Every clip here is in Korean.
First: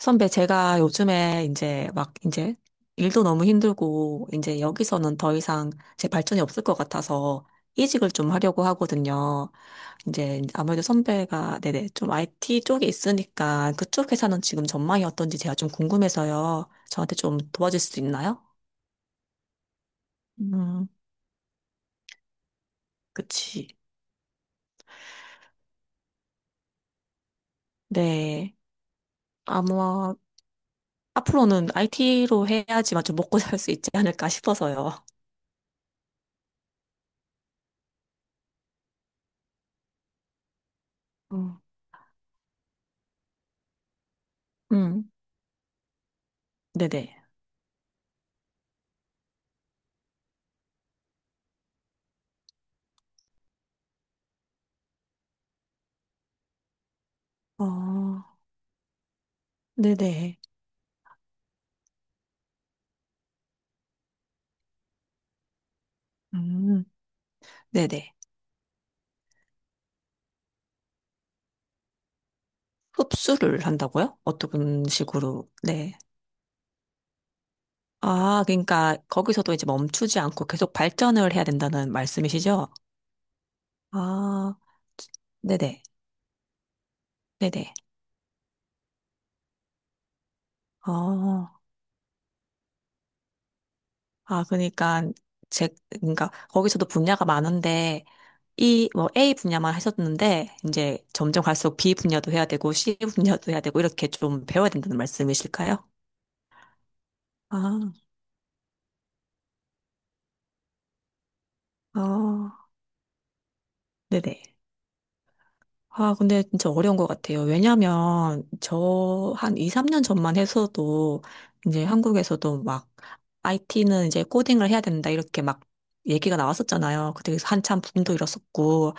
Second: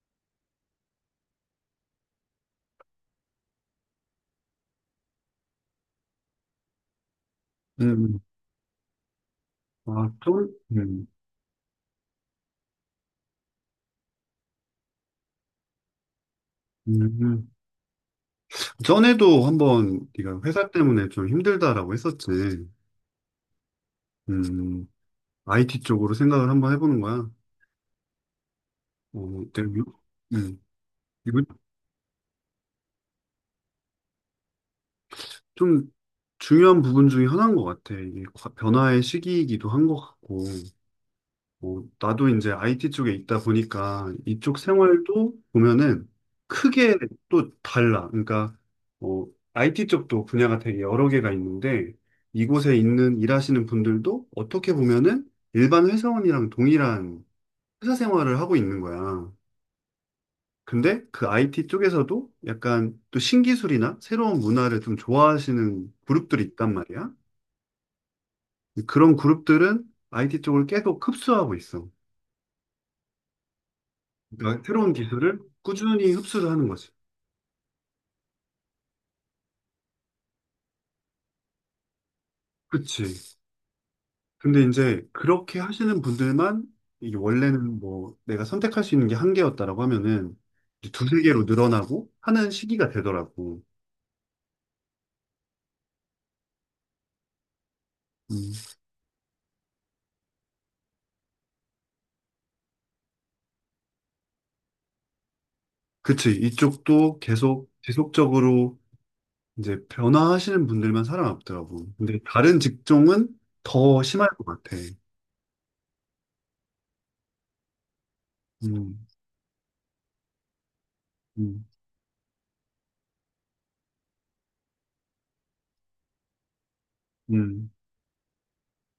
선배, 제가 요즘에 이제 막 이제 일도 너무 힘들고 이제 여기서는 더 이상 제 발전이 없을 것 같아서 이직을 음, 좀 하려고 하거든요. 아, 이제 좀, 아무래도 선배가 네네 좀 IT 쪽에 있으니까 그쪽 회사는 지금 전망이 어떤지 제가 좀 궁금해서요. 저한테 좀 음. 도와줄 수 있나요? 전에도 한번 네가 회사 음, 때문에 좀 힘들다라고 했었지. 그치. 음, IT 쪽으로 생각을 한번 해보는 거야. 네. 어, 되게, 유- 아마 음, 이거 앞으로는 IT로 해야지만 좀 먹고 살 수 있지 않을까 싶어서요. 좀 중요한 부분 중에 하나인 것 같아. 이게 변화의 시기이기도 한 것 같고. 음, 뭐, 나도 이제 IT 쪽에 있다 보니까 이쪽 음, 생활도 보면은 크게 네네. 또 달라. 그러니까 뭐 IT 쪽도 분야가 되게 여러 개가 있는데 이곳에 있는 일하시는 분들도 어떻게 보면은 일반 회사원이랑 동일한 회사 어, 생활을 하고 있는 거야. 네네. 근데 그 IT 쪽에서도 약간 또 신기술이나 새로운 문화를 좀 좋아하시는 그룹들이 있단 음, 말이야. 네네. 그런 그룹들은 IT 쪽을 계속 흡수하고 있어. 흡수를 한다고요? 그러니까 어떤 새로운 기술을 식으로? 네. 꾸준히 흡수를 하는 거지. 아, 그러니까 거기서도 이제 멈추지 않고 계속 발전을 해야 된다는 말씀이시죠? 그치. 아, 근데 이제 그렇게 네네. 하시는 분들만 이게 네네. 원래는 뭐 내가 선택할 수 있는 게 한 개였다라고 하면은 이제 두세 개로 어, 늘어나고 하는 시기가 되더라고. 아, 그러니까 제, 그러니까 거기서도 분야가 많은데 음. 이 뭐 A 분야만 하셨는데 이제 점점 갈수록 B 분야도 해야 되고 C 분야도 해야 되고 이렇게 좀 배워야 된다는 말씀이실까요? 그치. 이쪽도 아, 계속 지속적으로 이제 변화하시는 분들만 살아남더라고. 근데 어, 다른 직종은 더 심할 네네. 것 같아. 아, 근데 진짜 어려운 것 같아요. 왜냐면 음, 저 한 2, 3년 전만 해서도, 음, 이제 한국에서도 막, IT는 이제 코딩을 해야 된다, 이렇게 막 얘기가 나왔었잖아요. 그때 그래서 음, 한참 붐도 일었었고.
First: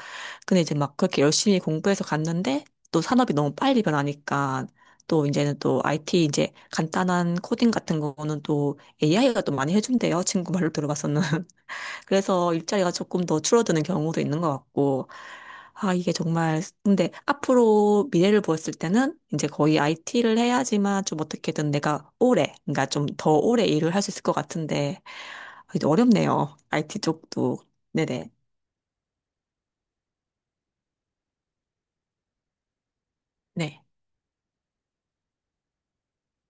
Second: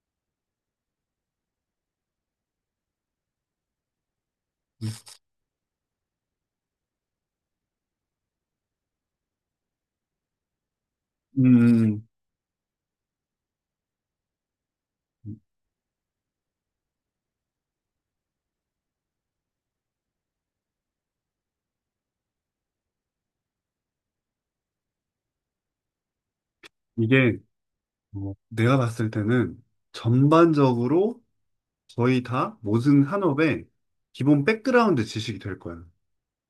근데 이제 막 그렇게 열심히 공부해서 갔는데, 또 산업이 너무 빨리 변하니까, 또 이제는 또 IT 이제 간단한 코딩 같은 거는 또 AI가 또 많이 해준대요. 친구 말로 들어봤었는. 음. 그래서 일자리가 조금 더 줄어드는 경우도 있는 것 같고, 음. 아, 이게 정말, 근데 앞으로 미래를 보았을 때는 이제 거의 IT를 해야지만 좀 어떻게든 내가 오래, 그러니까 좀 더 오래 일을 할 수 있을 것 같은데, 아, 이제 어렵네요. IT 이게 쪽도. 네네. 뭐 내가 봤을 때는 전반적으로 거의 다 모든 산업의 네. 기본 백그라운드 지식이 될 거야.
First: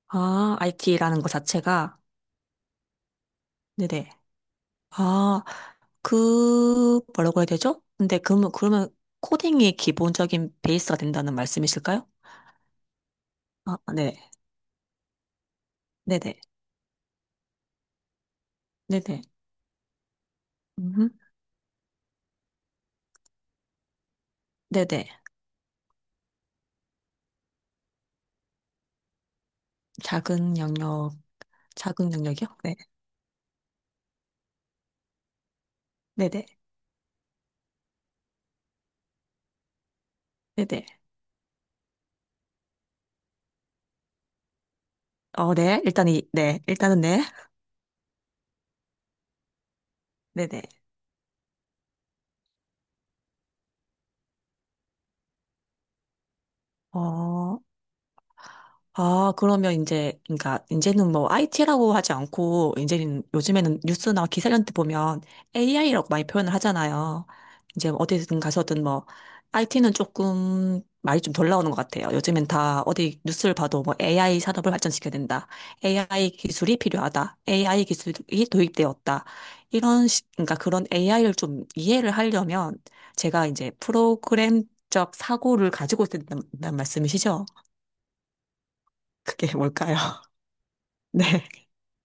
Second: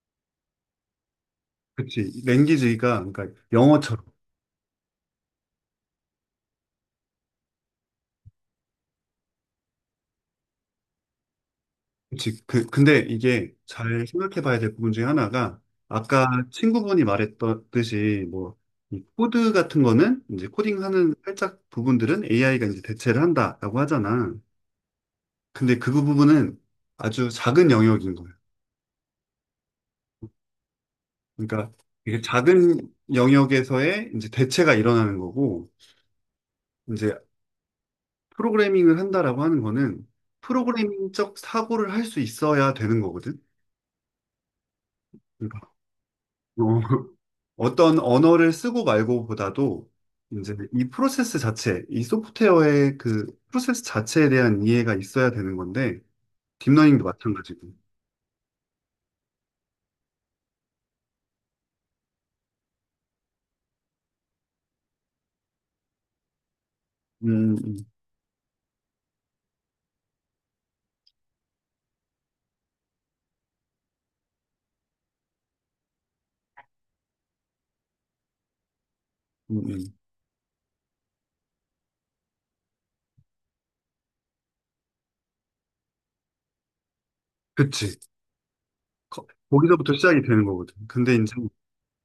아, IT라는 것 자체가, 그치. 랭귀지가, 그러니까 영어처럼. 네네. 아, 그, 뭐라고 해야 되죠? 근데 그러면 코딩이 기본적인 베이스가 된다는 말씀이실까요? 그치. 근데 이게 아, 잘 네. 생각해 봐야 될 부분 중에 하나가, 아까 네네. 친구분이 말했듯이, 뭐, 이 네네. 코드 같은 거는, 이제 코딩하는 살짝 부분들은 AI가 이제 대체를 한다라고 하잖아. 네네. 근데 그 부분은 아주 작은 영역인 거예요. 작은 영역, 그러니까 작은 이게 영역이요? 네. 작은 영역에서의 이제 대체가 일어나는 거고, 네네. 이제 프로그래밍을 한다라고 하는 거는 네네. 프로그래밍적 사고를 할 수 있어야 되는 거거든. 어, 그러니까 네. 어, 일단 이, 네. 일단은 네. 어떤 언어를 쓰고 말고보다도 이제 네네. 이 프로세스 자체, 이 소프트웨어의 그 프로세스 자체에 대한 이해가 있어야 되는 건데 딥러닝도 어, 마찬가지고. 아, 그러면 이제, 그러니까, 이제는 뭐, IT라고 하지 않고, 이제는 요즘에는 뉴스나 기사한테 보면 AI라고 많이 표현을 하잖아요. 음, 음, 이제 어디든 가서든 뭐, IT는 조금 말이 좀 덜 나오는 것 같아요. 요즘엔 다 어디 뉴스를 봐도 뭐, AI 산업을 발전시켜야 된다. AI 기술이 필요하다. AI 기술이 도입되었다. 음, 음. 이런, 식 그러니까 그런 AI를 좀 이해를 하려면, 제가 이제 프로그램적 사고를 가지고 있다는 말씀이시죠? 그치. 그게 거기서부터 뭘까요? 시작이 되는 거거든. 근데 네. 이제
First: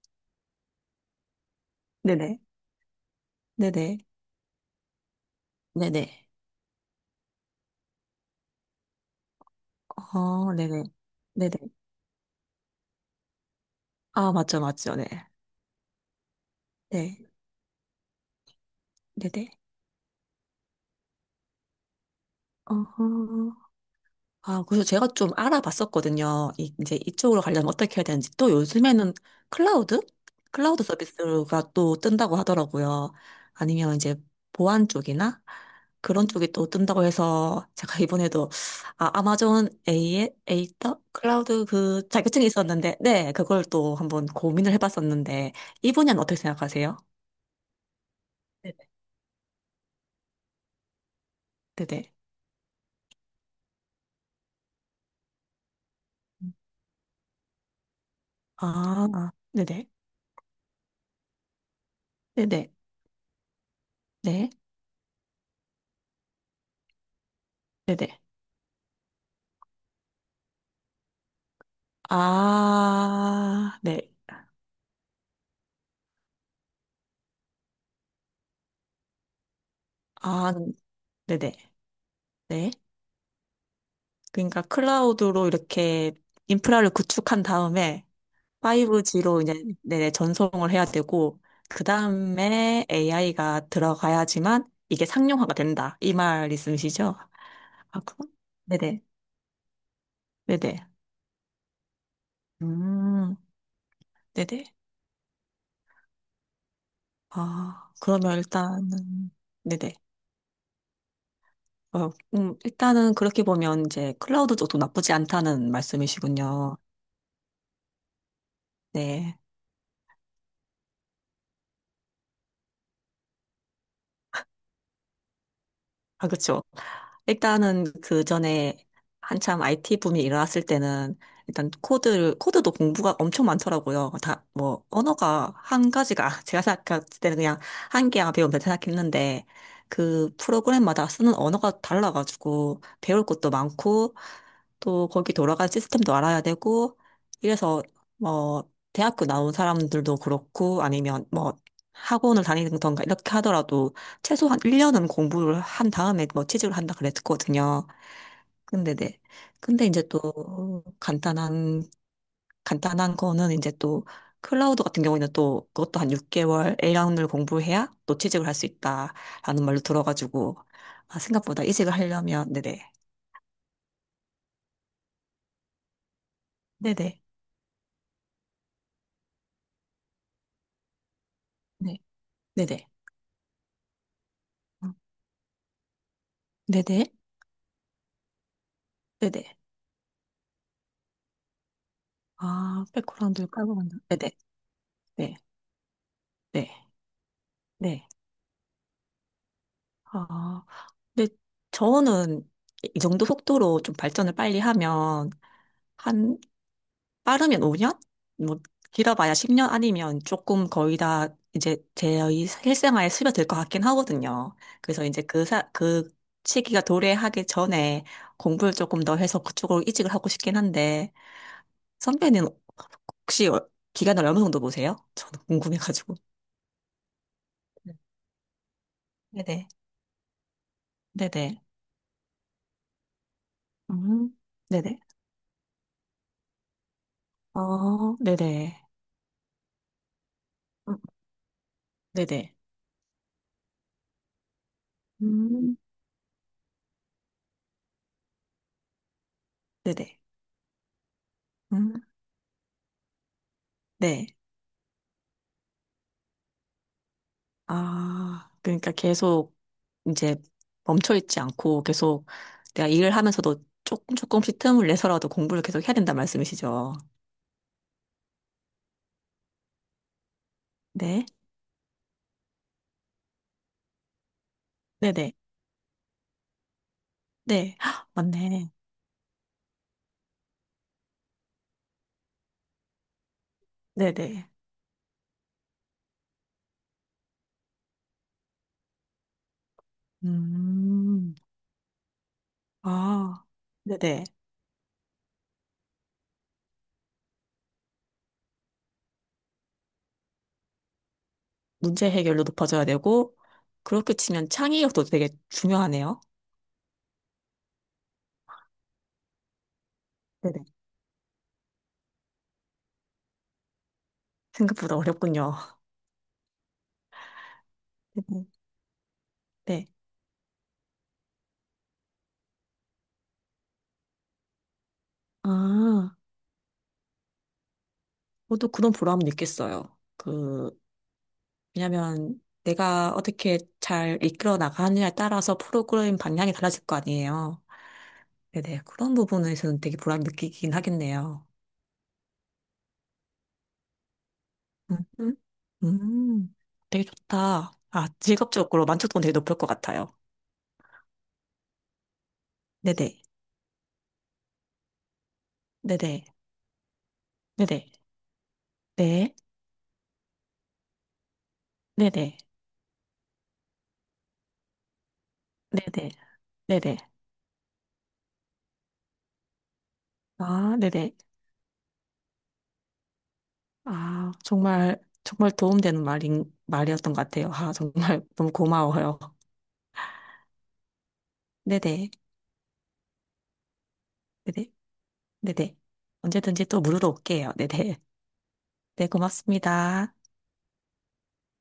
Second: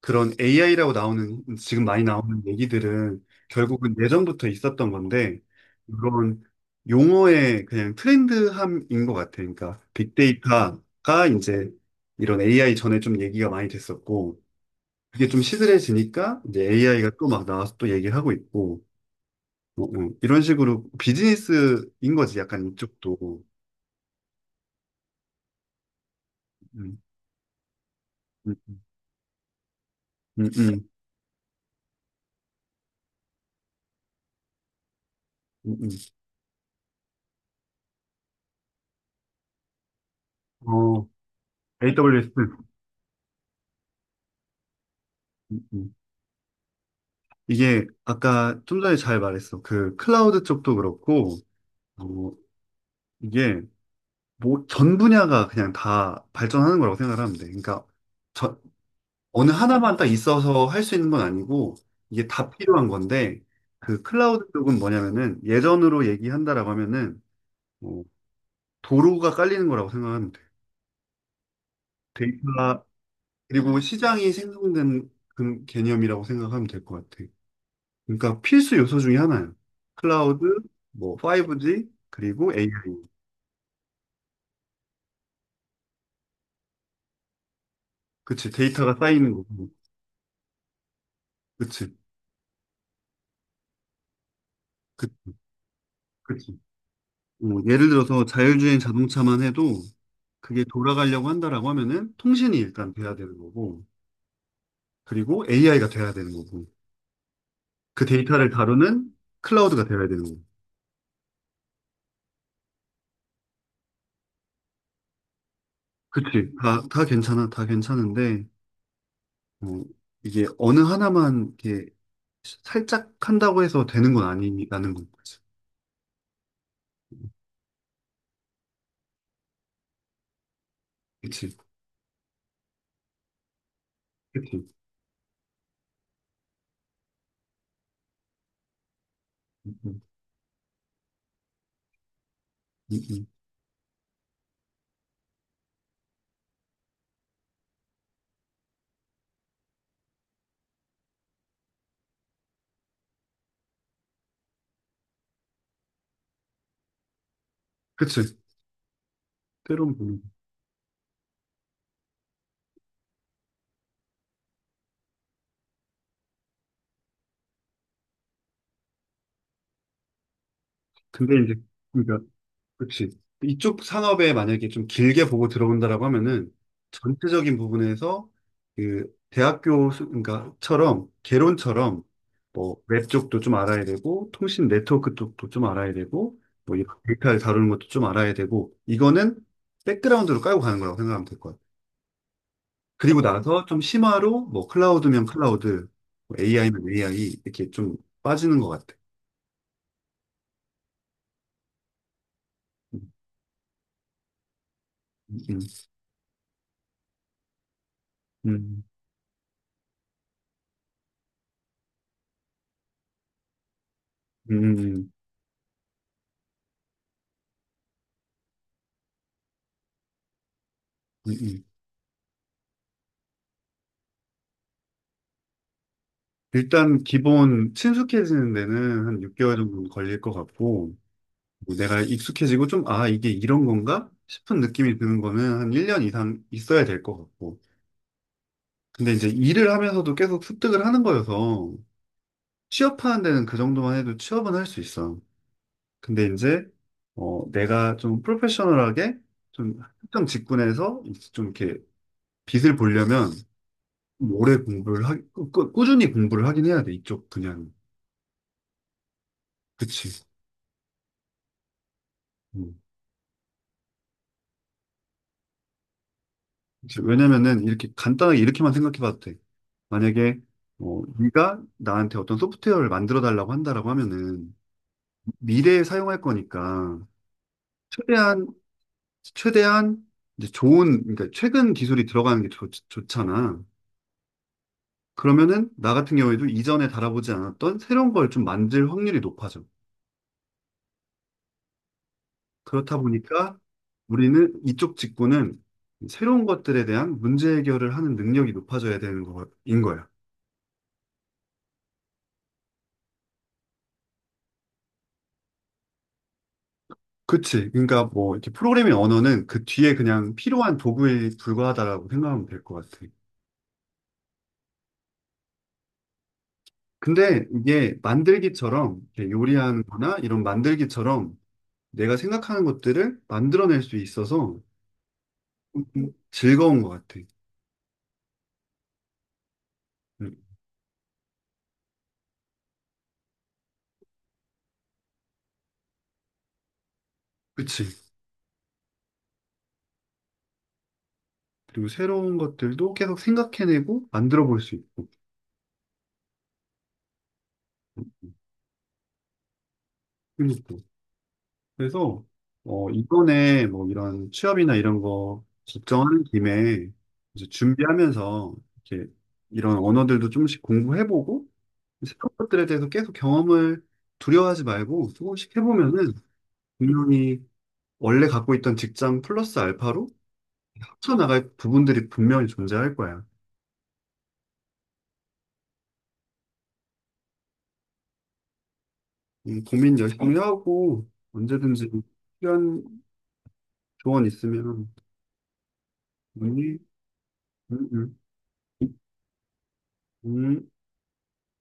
그런 AI라고 나오는, 지금 많이 네, 네. 나오는 얘기들은 네 결국은 네. 예전부터 있었던 건데, 네네. 이런 용어의 그냥 트렌드함인 것 같아. 그러니까 어, 네네. 빅데이터가 네, 네. 이제 이런 AI 전에 좀 얘기가 많이 아, 됐었고, 맞죠, 맞죠. 네. 그게 좀 시들해지니까 이제 AI가 또 네. 막 나와서 또 얘기를 하고 있고, 네네. 어, 어. 이런 식으로 비즈니스인 거지, 약간 이쪽도. 어, 아, 그래서 제가 좀 알아봤었거든요. 이제 음, 이쪽으로 가려면 어떻게 해야 되는지. 또 음, 요즘에는 클라우드? 음, 클라우드 음, 서비스가 또 뜬다고 하더라고요. 아니면 이제 보안 쪽이나 음, 음. 그런 쪽이 또 뜬다고 해서 제가 이번에도 아, 아마존 A의 에이터 어, 클라우드 그 AWS. 자격증이 있었는데, 네, 그걸 또 한번 고민을 해봤었는데, 음, 이 음. 분야는 어떻게 생각하세요? 이게 아까 네네. 좀 전에 잘 말했어. 그 클라우드 쪽도 그렇고, 네네. 어, 이게 뭐 전 분야가 그냥 다 발전하는 거라고 생각하면 돼. 그러니까 저, 아, 어느 네네. 하나만 딱 있어서 할 수 있는 건 아니고, 이게 다 네네. 필요한 건데, 그 클라우드 네. 쪽은 뭐냐면은 예전으로 얘기한다라고 하면은 뭐 네네. 도로가 깔리는 거라고 생각하면 돼. 데이터 아, 그리고 네. 시장이 생성된 그 개념이라고 생각하면 될 것 같아. 그러니까 필수 요소 중에 하나예요. 클라우드, 아, 뭐 네네. 5G, 그리고 AI. 네. 그러니까 클라우드로 이렇게 인프라를 구축한 다음에 그치, 데이터가 쌓이는 5G로 이제 거고. 네네, 전송을 해야 되고, 그 그치, 다음에 AI가 들어가야지만 이게 그, 상용화가 된다. 이 말 그치. 있으시죠? 뭐 예를 아, 그 들어서 자율주행 네네. 자동차만 해도 그게 네네. 돌아가려고 한다라고 하면은 통신이 일단 돼야 되는 음, 거고, 네네. 그리고 AI가 돼야 되는 거고, 아, 그 그러면 데이터를 다루는 일단은, 클라우드가 네네. 돼야 되는 거고. 어, 일단은 그렇게 보면 이제 클라우드 쪽도 나쁘지 않다는 그치, 말씀이시군요. 다 괜찮아, 다 괜찮은데, 네. 뭐 이게 어느 하나만 이렇게 살짝 한다고 해서 되는 건 아니라는 거지. 아, 그쵸. 일단은 그 전에 한참 IT 붐이 일어났을 때는 그치, 일단 코드도 공부가 엄청 많더라고요. 다, 그치. 뭐, 언어가 한 가지가, 제가 생각할 때는 그냥 한 개야 배우면 된다 생각했는데, 음, 음, 그 프로그램마다 쓰는 언어가 달라가지고 배울 음. 것도 많고, 또 거기 돌아간 시스템도 알아야 되고, 이래서 뭐, 대학교 나온 사람들도 그렇고, 아니면 뭐, 학원을 다니던가 이렇게 하더라도 최소한 1년은 공부를 한 다음에 뭐 취직을 한다 그랬거든요. 그치. 근데 네. 근데 때론 이제 보는 거. 또 간단한 거는 이제 또 클라우드 같은 경우에는 또 그것도 한 6개월, 일 년을 공부해야 또 취직을 할 수 있다라는 말로 들어가지고 아, 근데 이제, 생각보다 이직을 그러니까, 하려면 네네. 그치. 이쪽 산업에 만약에 좀 길게 보고 들어온다라고 하면은 네네. 전체적인 부분에서 그 대학교, 그러니까, 네. 개론처럼 뭐, 네네. 웹 쪽도 좀 알아야 되고, 통신 어, 네트워크 쪽도 좀 알아야 되고, 뭐, 이 네네. 데이터를 다루는 것도 좀 알아야 되고, 이거는 네네. 백그라운드로 깔고 가는 거라고 생각하면 될 거야. 아, 그리고 백그라운드를 나서 깔고 좀 간다. 네네. 심화로 뭐, 클라우드면 네. 클라우드, 네. AI면 AI, 이렇게 좀 네. 빠지는 것 같아. 아, 근데 저는 이 음, 정도 속도로 좀 발전을 빨리 하면 음, 한 빠르면 5년? 뭐 음. 길어봐야 10년 아니면 조금 거의 다 이제 제 실생활에 스며들 것 같긴 하거든요. 그래서 음, 이제 그 시기가 도래하기 전에 공부를 조금 더 해서 그쪽으로 이직을 하고 싶긴 한데 음, 음. 선배는 혹시 기간을 어느 정도 보세요? 저는 궁금해가지고. 일단 기본 친숙해지는 데는 한 6개월 네네. 정도 걸릴 것 같고, 네네. 뭐 내가 익숙해지고 좀, 아, 이게 이런 건가? 음, 싶은 느낌이 네네. 드는 거는 한 1년 이상 있어야 될 것 같고. 어, 네네. 근데 이제 일을 하면서도 계속 습득을 하는 거여서, 네네. 취업하는 데는 그 정도만 해도 취업은 할 수 있어. 음, 근데 이제, 내가 좀 프로페셔널하게 좀 네네. 특정 직군에서 이제 좀 이렇게 음, 빛을 보려면, 네. 오래 공부를 꾸준히 공부를 하긴 해야 돼, 이쪽 그냥. 아, 그러니까 계속 그치. 이제 멈춰있지 않고 계속 음. 내가 일을 하면서도 조금 조금씩 틈을 내서라도 공부를 계속 해야 된다 말씀이시죠? 이제 왜냐면은 이렇게 간단하게 이렇게만 생각해 봐도 돼. 만약에 네. 네가 나한테 어떤 소프트웨어를 만들어 달라고 한다라고 하면은 네네. 미래에 사용할 거니까 네. 헉, 최대한 맞네. 최대한 이제 좋은 그러니까 최근 기술이 들어가는 게 좋잖아. 네네. 그러면은 나 같은 경우에도 이전에 달아보지 않았던 새로운 걸 좀 만들 확률이 높아져. 음, 그렇다 아, 보니까 네네. 우리는 이쪽 직군은 새로운 것들에 대한 문제 해결을 하는 능력이 높아져야 되는 거인 거야. 문제 해결도 높아져야 되고, 그렇게 치면 창의력도 되게 중요하네요. 그치. 그러니까 뭐 이렇게 프로그래밍 언어는 그 뒤에 그냥 네네. 필요한 도구에 불과하다라고 생각하면 될 것 같아. 생각보다 어렵군요. 근데 이게 네네. 만들기처럼 이렇게 요리하는 네. 거나 이런 만들기처럼 내가 생각하는 것들을 만들어낼 수 있어서 좀 아, 즐거운 것 같아. 저도 그런 보람은 있겠어요. 응. 그, 왜냐면 내가 어떻게 잘 이끌어 나가느냐에 따라서 프로그램 방향이 달라질 거 아니에요. 그치. 네네. 그런 부분에서는 되게 보람 느끼긴 하겠네요. 그리고 새로운 것들도 계속 생각해내고 만들어 볼 수 음, 있고. 음, 음. 되게 좋다. 아, 직업적으로 만족도는 되게 높을 것 같아요. 그러니까. 그래서 네네. 이번에 뭐 이런 취업이나 이런 거 걱정하는 네네. 김에 이제 네네. 준비하면서 이렇게 네. 이런 언어들도 조금씩 공부해보고 새로운 네네. 것들에 대해서 계속 경험을 두려워하지 말고 조금씩 네네. 해보면은 네네. 분명히 원래 갖고 있던 직장 플러스 알파로 아, 네네. 합쳐나갈 부분들이 분명히 존재할 거야. 아, 정말, 정말 도움되는 말이었던 것 같아요. 아, 정말 너무 고마워요. 이 고민 열심히 하고 언제든지 네네. 필요한 조언 네네. 있으면 네네. 언제든지 문의 또 물으러 올게요. 음, 네네. 음, 네, 고맙습니다. 음.